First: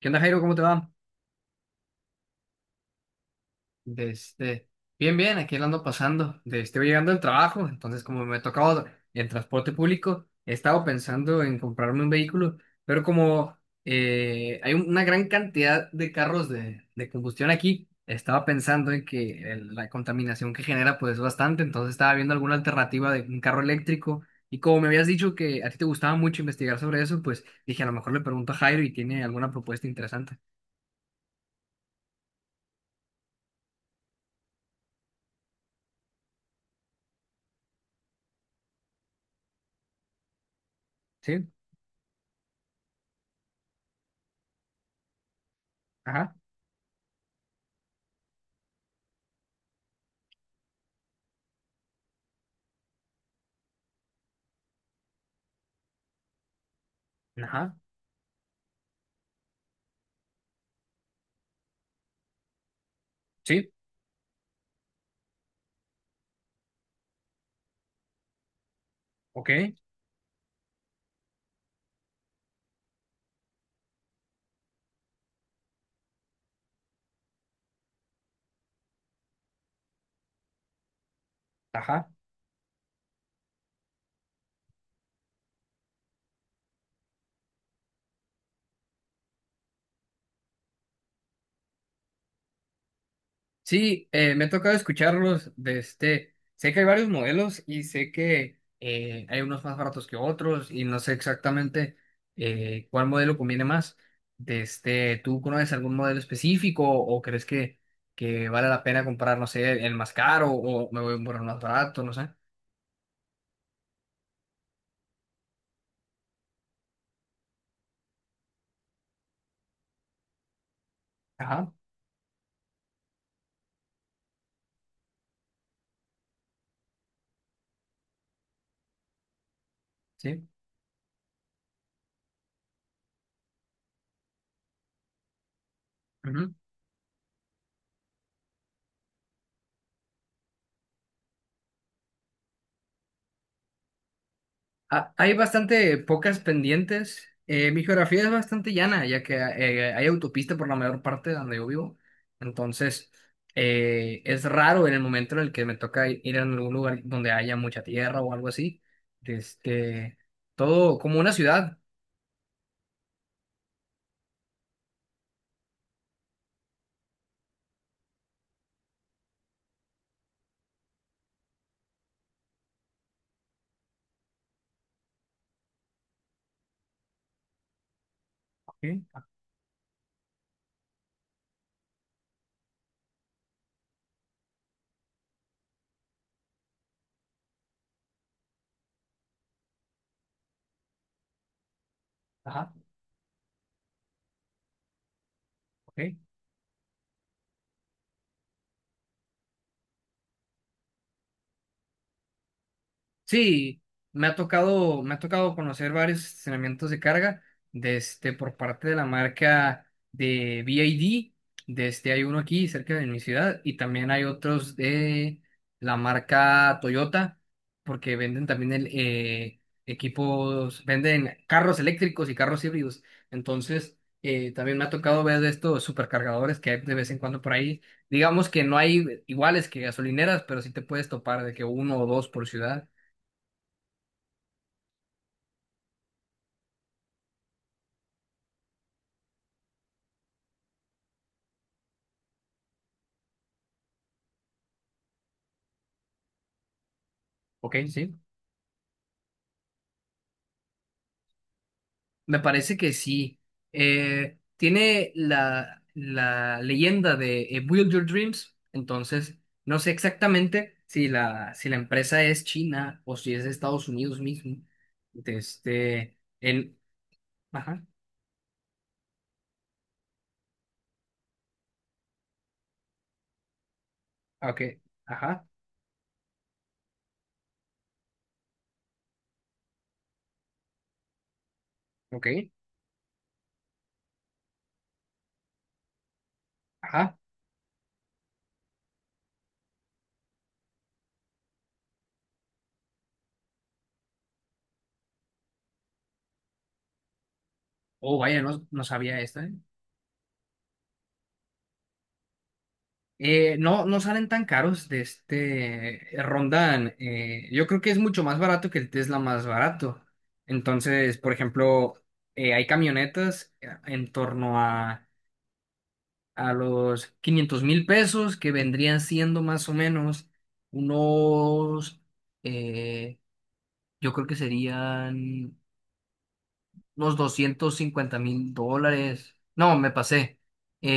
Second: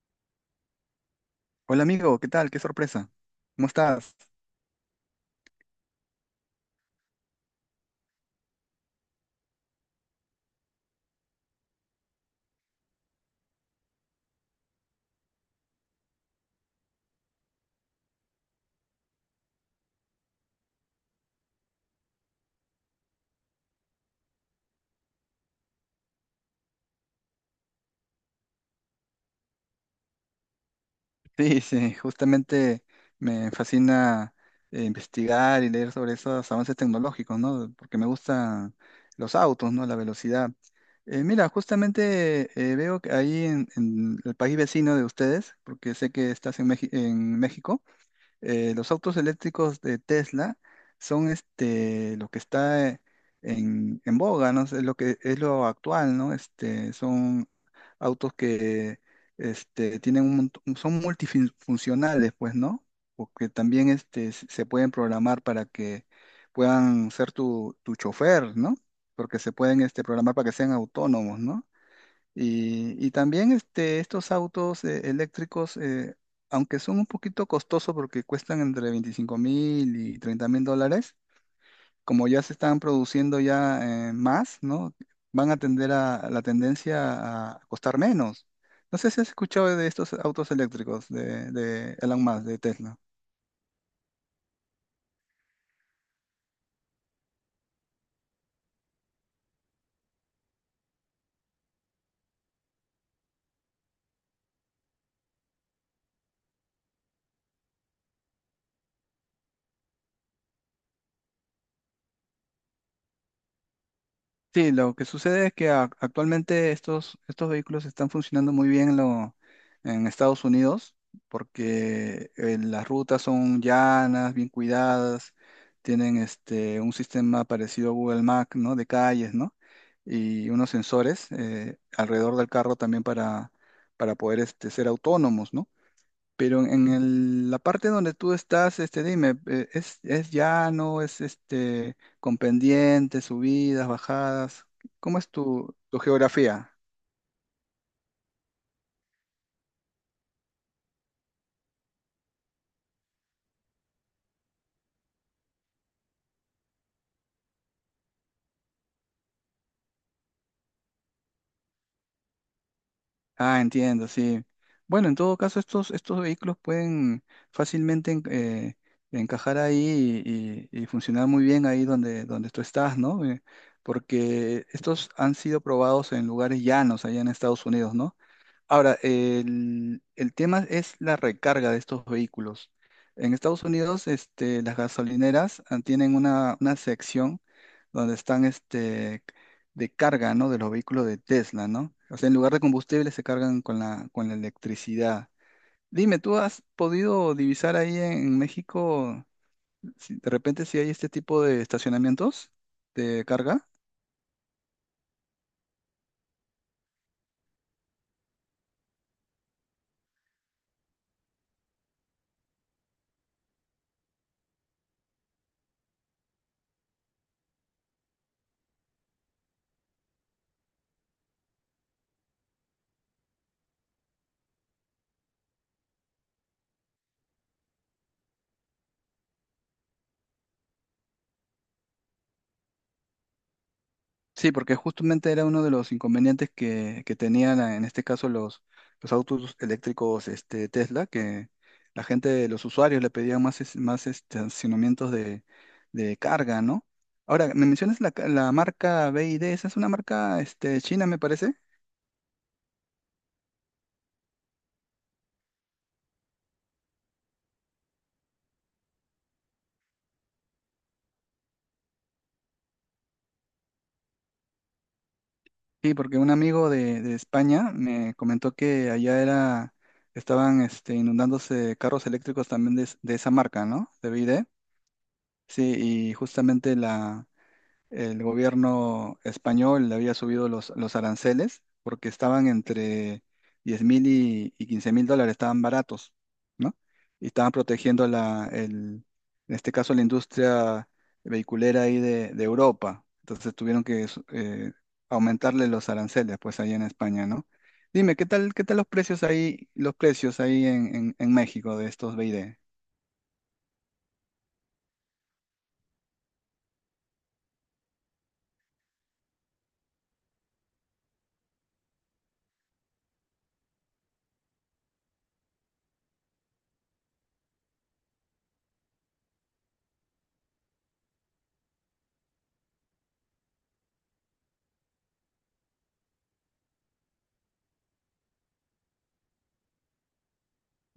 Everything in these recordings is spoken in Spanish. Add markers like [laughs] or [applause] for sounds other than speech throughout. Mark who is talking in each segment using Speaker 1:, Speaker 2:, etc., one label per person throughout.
Speaker 1: ¿Qué onda, Jairo? ¿Cómo te va?
Speaker 2: Hola amigo, ¿qué tal? Qué sorpresa. ¿Cómo
Speaker 1: De
Speaker 2: estás?
Speaker 1: este, bien, bien, aquí la ando pasando. Estoy llegando al trabajo, entonces como me ha tocado el transporte público, he estado pensando en comprarme un vehículo, pero como hay una gran cantidad de carros de combustión aquí. Estaba pensando en que la contaminación que genera pues es bastante. Entonces estaba viendo alguna alternativa de un carro eléctrico, y como me habías dicho que a ti te gustaba mucho investigar sobre eso, pues dije a lo mejor le pregunto a Jairo y tiene alguna propuesta interesante.
Speaker 2: Sí, sí, justamente me fascina investigar y leer sobre esos avances tecnológicos, ¿no? Porque me gustan los autos, ¿no? La velocidad. Eh,
Speaker 1: ¿Sí?
Speaker 2: mira, justamente veo que ahí en el país vecino de ustedes, porque sé que
Speaker 1: Ajá.
Speaker 2: estás en México. Los autos eléctricos de Tesla son lo que está en boga, ¿no? Es lo que es lo actual, ¿no? Son
Speaker 1: Ajá.
Speaker 2: autos que son multifuncionales, pues, ¿no? Porque
Speaker 1: Sí,
Speaker 2: también se pueden programar para que puedan ser tu chofer, ¿no? Porque
Speaker 1: ok,
Speaker 2: se pueden programar para que sean autónomos, ¿no? Y también estos autos eléctricos, aunque son un poquito costosos porque cuestan entre 25,000 y $30,000,
Speaker 1: ajá.
Speaker 2: como ya se están produciendo ya más, ¿no? Van a tender a la tendencia a costar menos. No sé si has escuchado de estos autos eléctricos de Elon Musk, de Tesla.
Speaker 1: Sí, me ha tocado escucharlos de este. Sé que hay varios modelos y sé que hay unos más baratos que otros, y no sé exactamente cuál modelo conviene más. ¿Tú conoces algún modelo específico o crees que vale la pena comprar, no sé, el más caro, o me voy por el más barato, no sé?
Speaker 2: Sí, lo que sucede es que actualmente estos vehículos están funcionando muy bien en Estados Unidos
Speaker 1: Ajá,
Speaker 2: porque las rutas son llanas, bien cuidadas, tienen un sistema parecido a Google Maps, ¿no? De calles, ¿no?
Speaker 1: sí.
Speaker 2: Y unos sensores alrededor del carro también para poder ser autónomos, ¿no?
Speaker 1: Ujú.
Speaker 2: Pero en la parte donde tú estás, dime, ¿es llano, es con pendientes, subidas, bajadas? ¿Cómo es
Speaker 1: Hay
Speaker 2: tu,
Speaker 1: bastante
Speaker 2: tu
Speaker 1: pocas
Speaker 2: geografía?
Speaker 1: pendientes. Mi geografía es bastante llana, ya que hay autopista por la mayor parte de donde yo vivo. Entonces, es raro en el momento en el que me toca ir a algún lugar donde haya mucha tierra o algo así. Este, todo como una ciudad.
Speaker 2: Ah, entiendo, sí. Bueno, en todo caso, estos vehículos pueden fácilmente encajar ahí y funcionar muy bien ahí donde tú estás, ¿no? Porque estos han sido probados en lugares llanos allá en Estados Unidos, ¿no?
Speaker 1: Ok.
Speaker 2: Ahora, el tema es la recarga de estos vehículos. En Estados Unidos, las gasolineras tienen una sección donde están de carga, ¿no? De los vehículos de Tesla, ¿no? O sea, en lugar de
Speaker 1: Ajá,
Speaker 2: combustible se cargan con la electricidad.
Speaker 1: ok.
Speaker 2: Dime, ¿tú has podido divisar ahí México de repente si hay este tipo de estacionamientos de carga?
Speaker 1: Sí, me ha tocado conocer varios estacionamientos de carga por parte de la marca de BID. Hay uno aquí cerca de mi ciudad, y también hay otros de la marca Toyota, porque venden también equipos, venden carros eléctricos y carros híbridos. Entonces, también me ha tocado ver de estos supercargadores que hay de vez en cuando por ahí. Digamos que no hay iguales que gasolineras, pero sí te puedes topar de que uno o dos por ciudad.
Speaker 2: Sí, porque justamente era uno de los inconvenientes que tenían en este caso los autos eléctricos Tesla, que la gente, los usuarios le pedían más estacionamientos de carga, ¿no? Ahora, me
Speaker 1: Ok,
Speaker 2: mencionas la,
Speaker 1: sí.
Speaker 2: ca- la marca BYD, esa es una marca china, me parece.
Speaker 1: Me parece que sí. Tiene la leyenda de Build Your Dreams. Entonces, no sé exactamente si la empresa es china, o si es de Estados Unidos mismo. De
Speaker 2: Sí, porque
Speaker 1: Este,
Speaker 2: un amigo
Speaker 1: en,
Speaker 2: de España
Speaker 1: ajá,
Speaker 2: me comentó que allá era, estaban inundándose carros eléctricos también de esa marca, ¿no? De BYD.
Speaker 1: ok, ajá,
Speaker 2: Sí, y justamente la el gobierno español le había subido los aranceles porque
Speaker 1: ok,
Speaker 2: estaban entre 10,000 y 15 mil dólares, estaban baratos, ¿no?
Speaker 1: ajá.
Speaker 2: Y estaban protegiendo en este caso la industria vehiculera ahí de Europa. Entonces tuvieron que aumentarle los aranceles, pues ahí en España, ¿no? Dime,
Speaker 1: Oh,
Speaker 2: ¿qué
Speaker 1: vaya,
Speaker 2: tal, qué
Speaker 1: no,
Speaker 2: tal
Speaker 1: no
Speaker 2: los
Speaker 1: sabía
Speaker 2: precios
Speaker 1: esta, ¿eh?
Speaker 2: ahí, los precios ahí en México de estos BID?
Speaker 1: No, no salen tan caros , rondan. Yo creo que es mucho más barato que el Tesla más barato. Entonces, por ejemplo, hay camionetas en torno a los 500,000 pesos, que vendrían siendo más o menos unos, eh, yo creo que serían unos $250,000. No, me pasé.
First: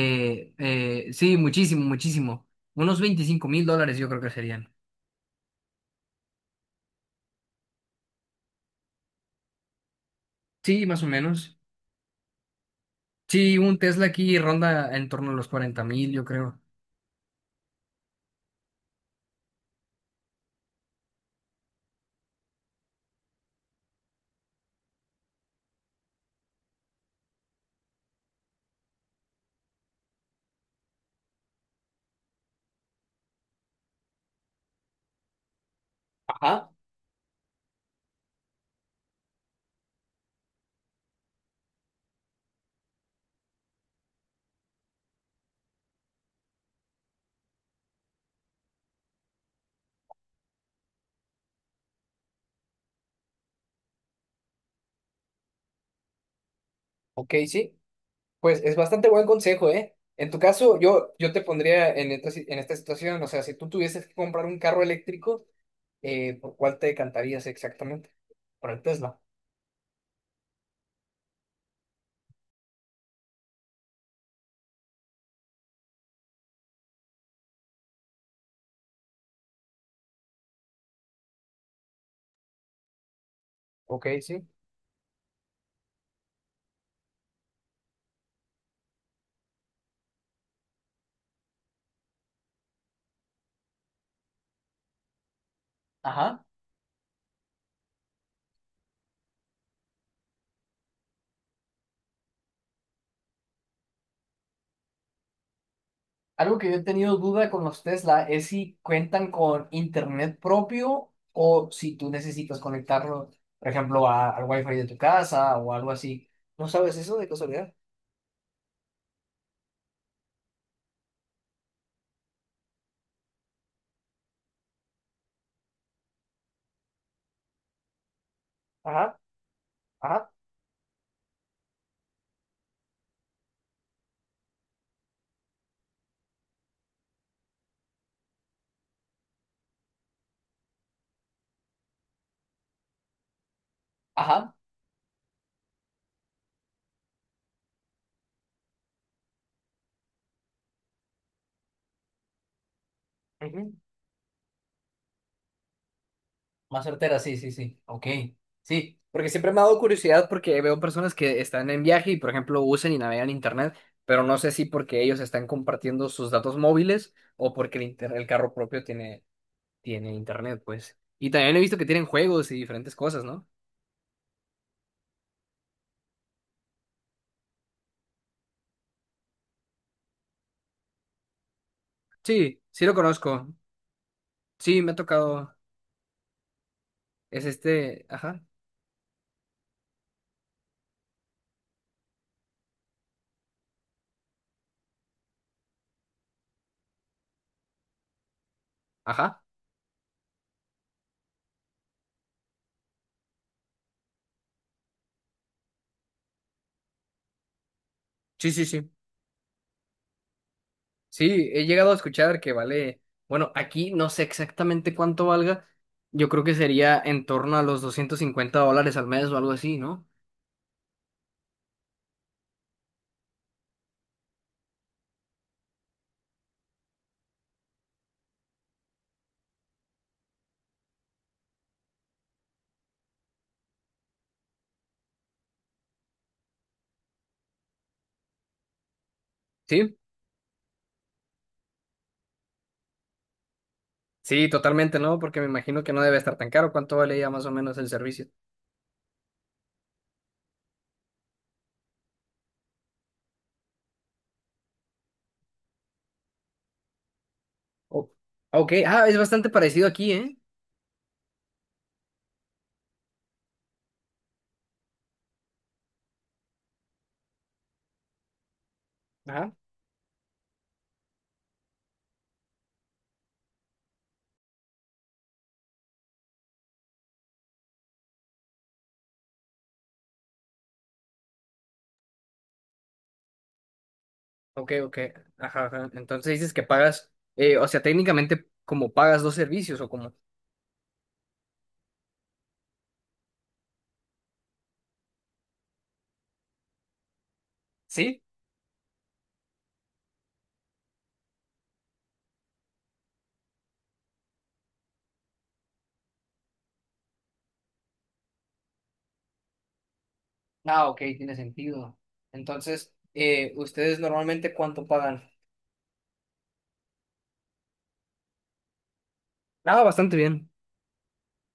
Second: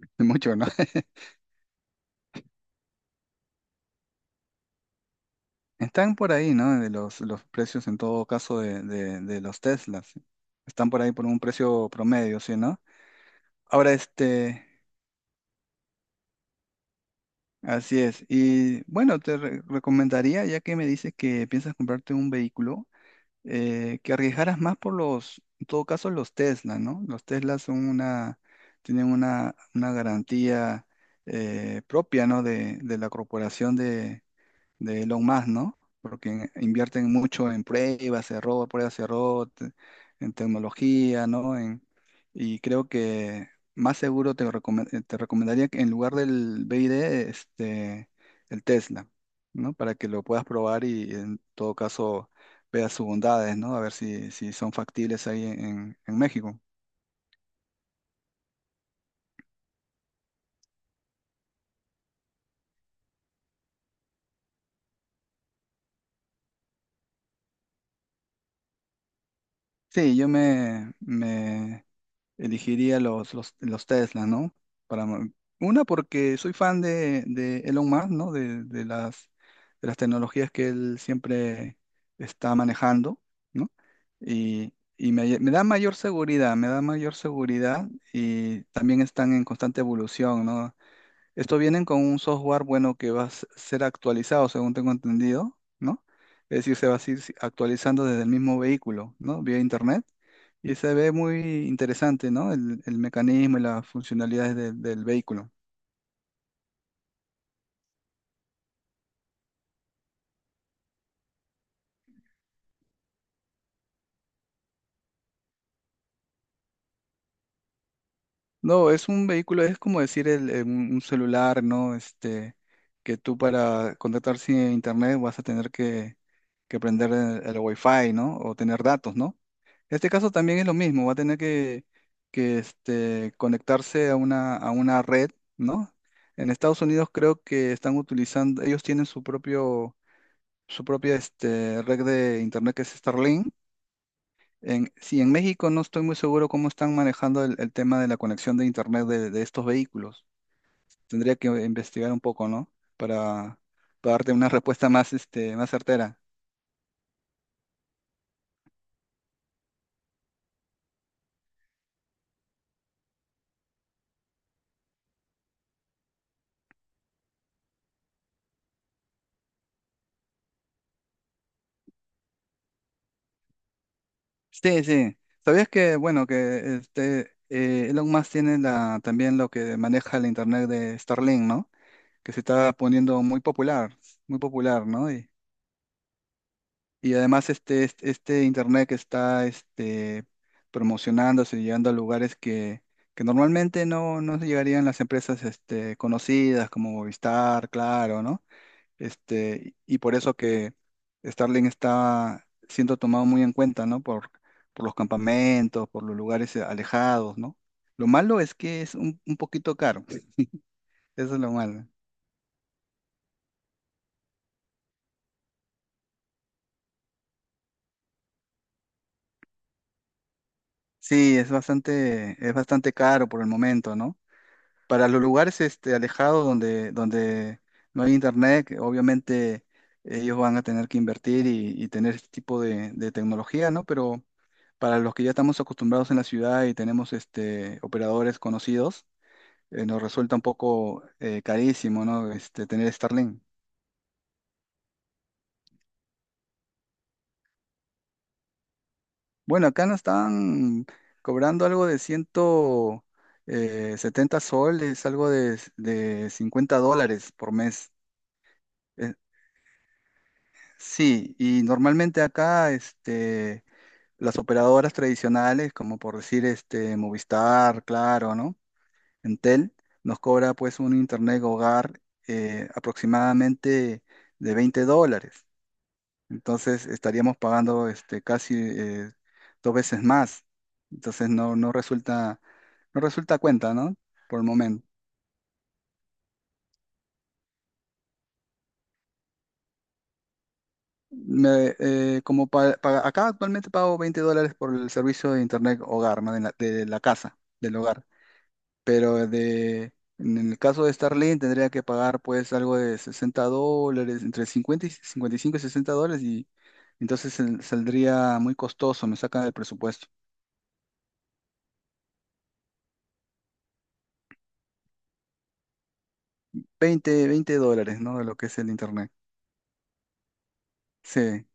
Speaker 2: [laughs] Mucho, ¿no?
Speaker 1: eh, sí, muchísimo, muchísimo. Unos $25,000, yo creo que serían.
Speaker 2: Están por ahí, ¿no? De los precios en todo caso de los Teslas.
Speaker 1: Sí,
Speaker 2: Están por
Speaker 1: más o
Speaker 2: ahí por un
Speaker 1: menos.
Speaker 2: precio promedio, ¿sí, no?
Speaker 1: Sí, un
Speaker 2: Ahora,
Speaker 1: Tesla aquí ronda en torno a los 40,000, yo creo.
Speaker 2: así es. Y bueno, te recomendaría, ya que me dices que piensas comprarte un vehículo, que arriesgaras más por los, en todo caso, los Tesla, ¿no? Los Teslas tienen una garantía propia, ¿no? De la corporación de Elon Musk, ¿no? Porque
Speaker 1: Ajá,
Speaker 2: invierten mucho en pruebas, error, en tecnología, ¿no? Y creo que más seguro te recomendaría que en lugar del BID, este, el Tesla, ¿no? Para que lo puedas probar y en todo caso veas sus bondades, ¿no? A ver si son factibles ahí en México.
Speaker 1: ok, sí. Pues es bastante buen consejo, ¿eh? En tu caso, yo te pondría en esta situación, o sea, si tú tuvieses que comprar un carro eléctrico, ¿Por cuál te decantarías exactamente? Por el Tesla.
Speaker 2: Sí, yo elegiría los Tesla, ¿no? Para, mo- Porque soy fan de Elon Musk, ¿no? De las tecnologías que él siempre está manejando, ¿no?
Speaker 1: Ok, sí.
Speaker 2: Y me da mayor seguridad, me da mayor seguridad y también están en constante evolución, ¿no? Esto vienen con un software, bueno, que va a ser actualizado, según tengo entendido, ¿no?
Speaker 1: Ajá.
Speaker 2: Es decir, se va a ir actualizando desde el mismo vehículo, ¿no? Vía internet. Y se ve muy interesante, ¿no? El mecanismo y las funcionalidades del vehículo.
Speaker 1: Algo que yo he tenido duda con los Tesla es si cuentan con internet propio, o si tú necesitas conectarlo, por ejemplo, al wifi de tu casa o algo así. ¿No sabes eso de casualidad?
Speaker 2: No, es un vehículo, es como decir el, un celular, ¿no? Que tú para contactar a internet vas a tener que prender el Wi-Fi, ¿no? O tener datos,
Speaker 1: Ajá,
Speaker 2: ¿no? En este caso
Speaker 1: ajá.
Speaker 2: también es lo mismo, va a tener que conectarse a una red, ¿no? En Estados Unidos creo que están utilizando, ellos tienen su propia red de internet que es Starlink.
Speaker 1: Ajá,
Speaker 2: Sí, en México no estoy muy seguro cómo están manejando el tema de la conexión de internet de estos vehículos. Tendría que investigar un poco, ¿no? Para,
Speaker 1: ujú.
Speaker 2: para darte una respuesta más certera.
Speaker 1: Más certera, sí, sí, sí. Ok, sí, porque siempre me ha dado curiosidad, porque veo personas que están en viaje y, por ejemplo, usan y navegan internet, pero no sé si porque ellos están compartiendo sus datos móviles, o porque el carro propio tiene internet, pues. Y también he visto que tienen juegos y diferentes cosas, ¿no?
Speaker 2: Sí, sí. ¿Sabías que, bueno, que Elon Musk tiene también lo que maneja el internet de Starlink, ¿no? Que se
Speaker 1: Sí,
Speaker 2: está
Speaker 1: sí lo
Speaker 2: poniendo
Speaker 1: conozco.
Speaker 2: muy
Speaker 1: Sí,
Speaker 2: popular,
Speaker 1: me ha
Speaker 2: ¿no?
Speaker 1: tocado.
Speaker 2: Y
Speaker 1: Es
Speaker 2: además este,
Speaker 1: este.
Speaker 2: este,
Speaker 1: Ajá.
Speaker 2: este internet que está promocionándose y llegando a lugares que normalmente no llegarían las empresas conocidas como Movistar, Claro, ¿no?
Speaker 1: Ajá.
Speaker 2: Y por eso que Starlink está siendo tomado muy en cuenta, ¿no? Por los campamentos, por los lugares alejados, ¿no? Lo malo
Speaker 1: Sí,
Speaker 2: es
Speaker 1: sí,
Speaker 2: que
Speaker 1: sí.
Speaker 2: es un poquito caro, eso es
Speaker 1: Sí,
Speaker 2: lo
Speaker 1: he
Speaker 2: malo.
Speaker 1: llegado a escuchar que vale. Bueno, aquí no sé exactamente cuánto valga. Yo creo que sería en torno a los $250 al mes o algo así, ¿no?
Speaker 2: Sí, es bastante caro por el momento, ¿no? Para los lugares alejados donde no hay internet, que obviamente ellos van a tener que invertir y tener este tipo de tecnología, ¿no? Pero para los que ya estamos acostumbrados en la ciudad y tenemos operadores conocidos,
Speaker 1: Sí.
Speaker 2: nos resulta un poco carísimo, ¿no? Tener Starlink.
Speaker 1: Sí, totalmente, ¿no? Porque me imagino que no debe estar tan caro. ¿Cuánto vale ya más o menos el servicio?
Speaker 2: Bueno, acá nos están cobrando algo de ciento setenta soles, algo de $50 por mes.
Speaker 1: Oh, ok. Ah,
Speaker 2: eh,
Speaker 1: es bastante parecido aquí, ¿eh?
Speaker 2: Sí, y normalmente acá las operadoras tradicionales, como por decir Movistar, Claro, ¿no?
Speaker 1: Ajá.
Speaker 2: Entel, nos cobra pues un internet hogar aproximadamente de $20. Entonces estaríamos pagando casi dos veces más. Entonces no resulta cuenta, ¿no? Por el
Speaker 1: Ok,
Speaker 2: momento.
Speaker 1: ok. Ajá, ajá. Entonces dices que pagas, o sea, técnicamente como pagas dos servicios o como...
Speaker 2: Me, como pa- pa- Acá actualmente pago $20 por el servicio de internet hogar, ¿no? De la casa, del hogar.
Speaker 1: Sí.
Speaker 2: Pero en el caso de Starlink tendría que pagar pues algo de $60, entre 50 y cincuenta y cinco y sesenta dólares y entonces saldría muy costoso, me saca del presupuesto.
Speaker 1: Ah, ok, tiene sentido. Entonces, ¿Ustedes normalmente cuánto pagan?
Speaker 2: Veinte dólares, ¿no? De lo que es el internet.
Speaker 1: Ah, bastante bien.
Speaker 2: Sí.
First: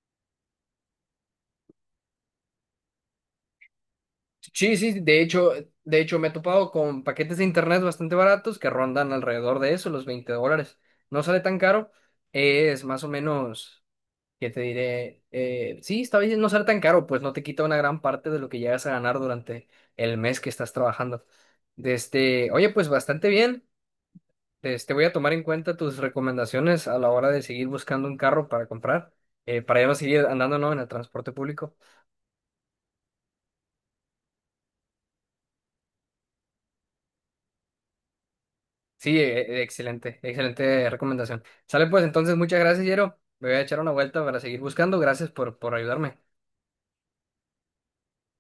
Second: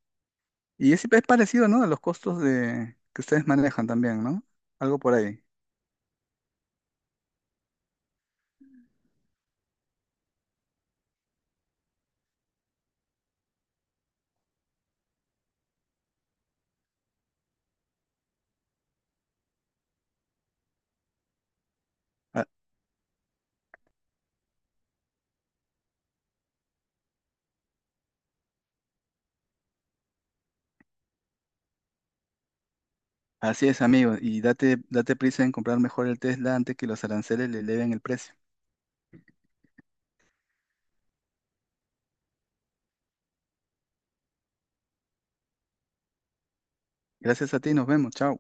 Speaker 2: Y es parecido, ¿no? A los costos que ustedes manejan también, ¿no?
Speaker 1: Sí,
Speaker 2: Algo
Speaker 1: sí,
Speaker 2: por
Speaker 1: de
Speaker 2: ahí.
Speaker 1: hecho, de hecho me he topado con paquetes de internet bastante baratos, que rondan alrededor de eso, los $20. No sale tan caro, es más o menos... ¿Qué te diré? Sí, está bien no ser tan caro, pues no te quita una gran parte de lo que llegas a ganar durante el mes que estás trabajando.
Speaker 2: Ah,
Speaker 1: Desde, oye, pues bastante bien. Voy a tomar en cuenta tus recomendaciones a la hora de seguir buscando un carro para comprar, para ya no seguir andando, ¿no?, en el transporte público.
Speaker 2: así es, amigo, y date prisa en comprar mejor el Tesla antes que los aranceles le eleven el precio.
Speaker 1: Sí, excelente, excelente recomendación. Sale pues entonces, muchas gracias, Yero. Me voy a echar una vuelta para seguir buscando. Gracias por ayudarme.
Speaker 2: Gracias a ti, nos vemos, chao.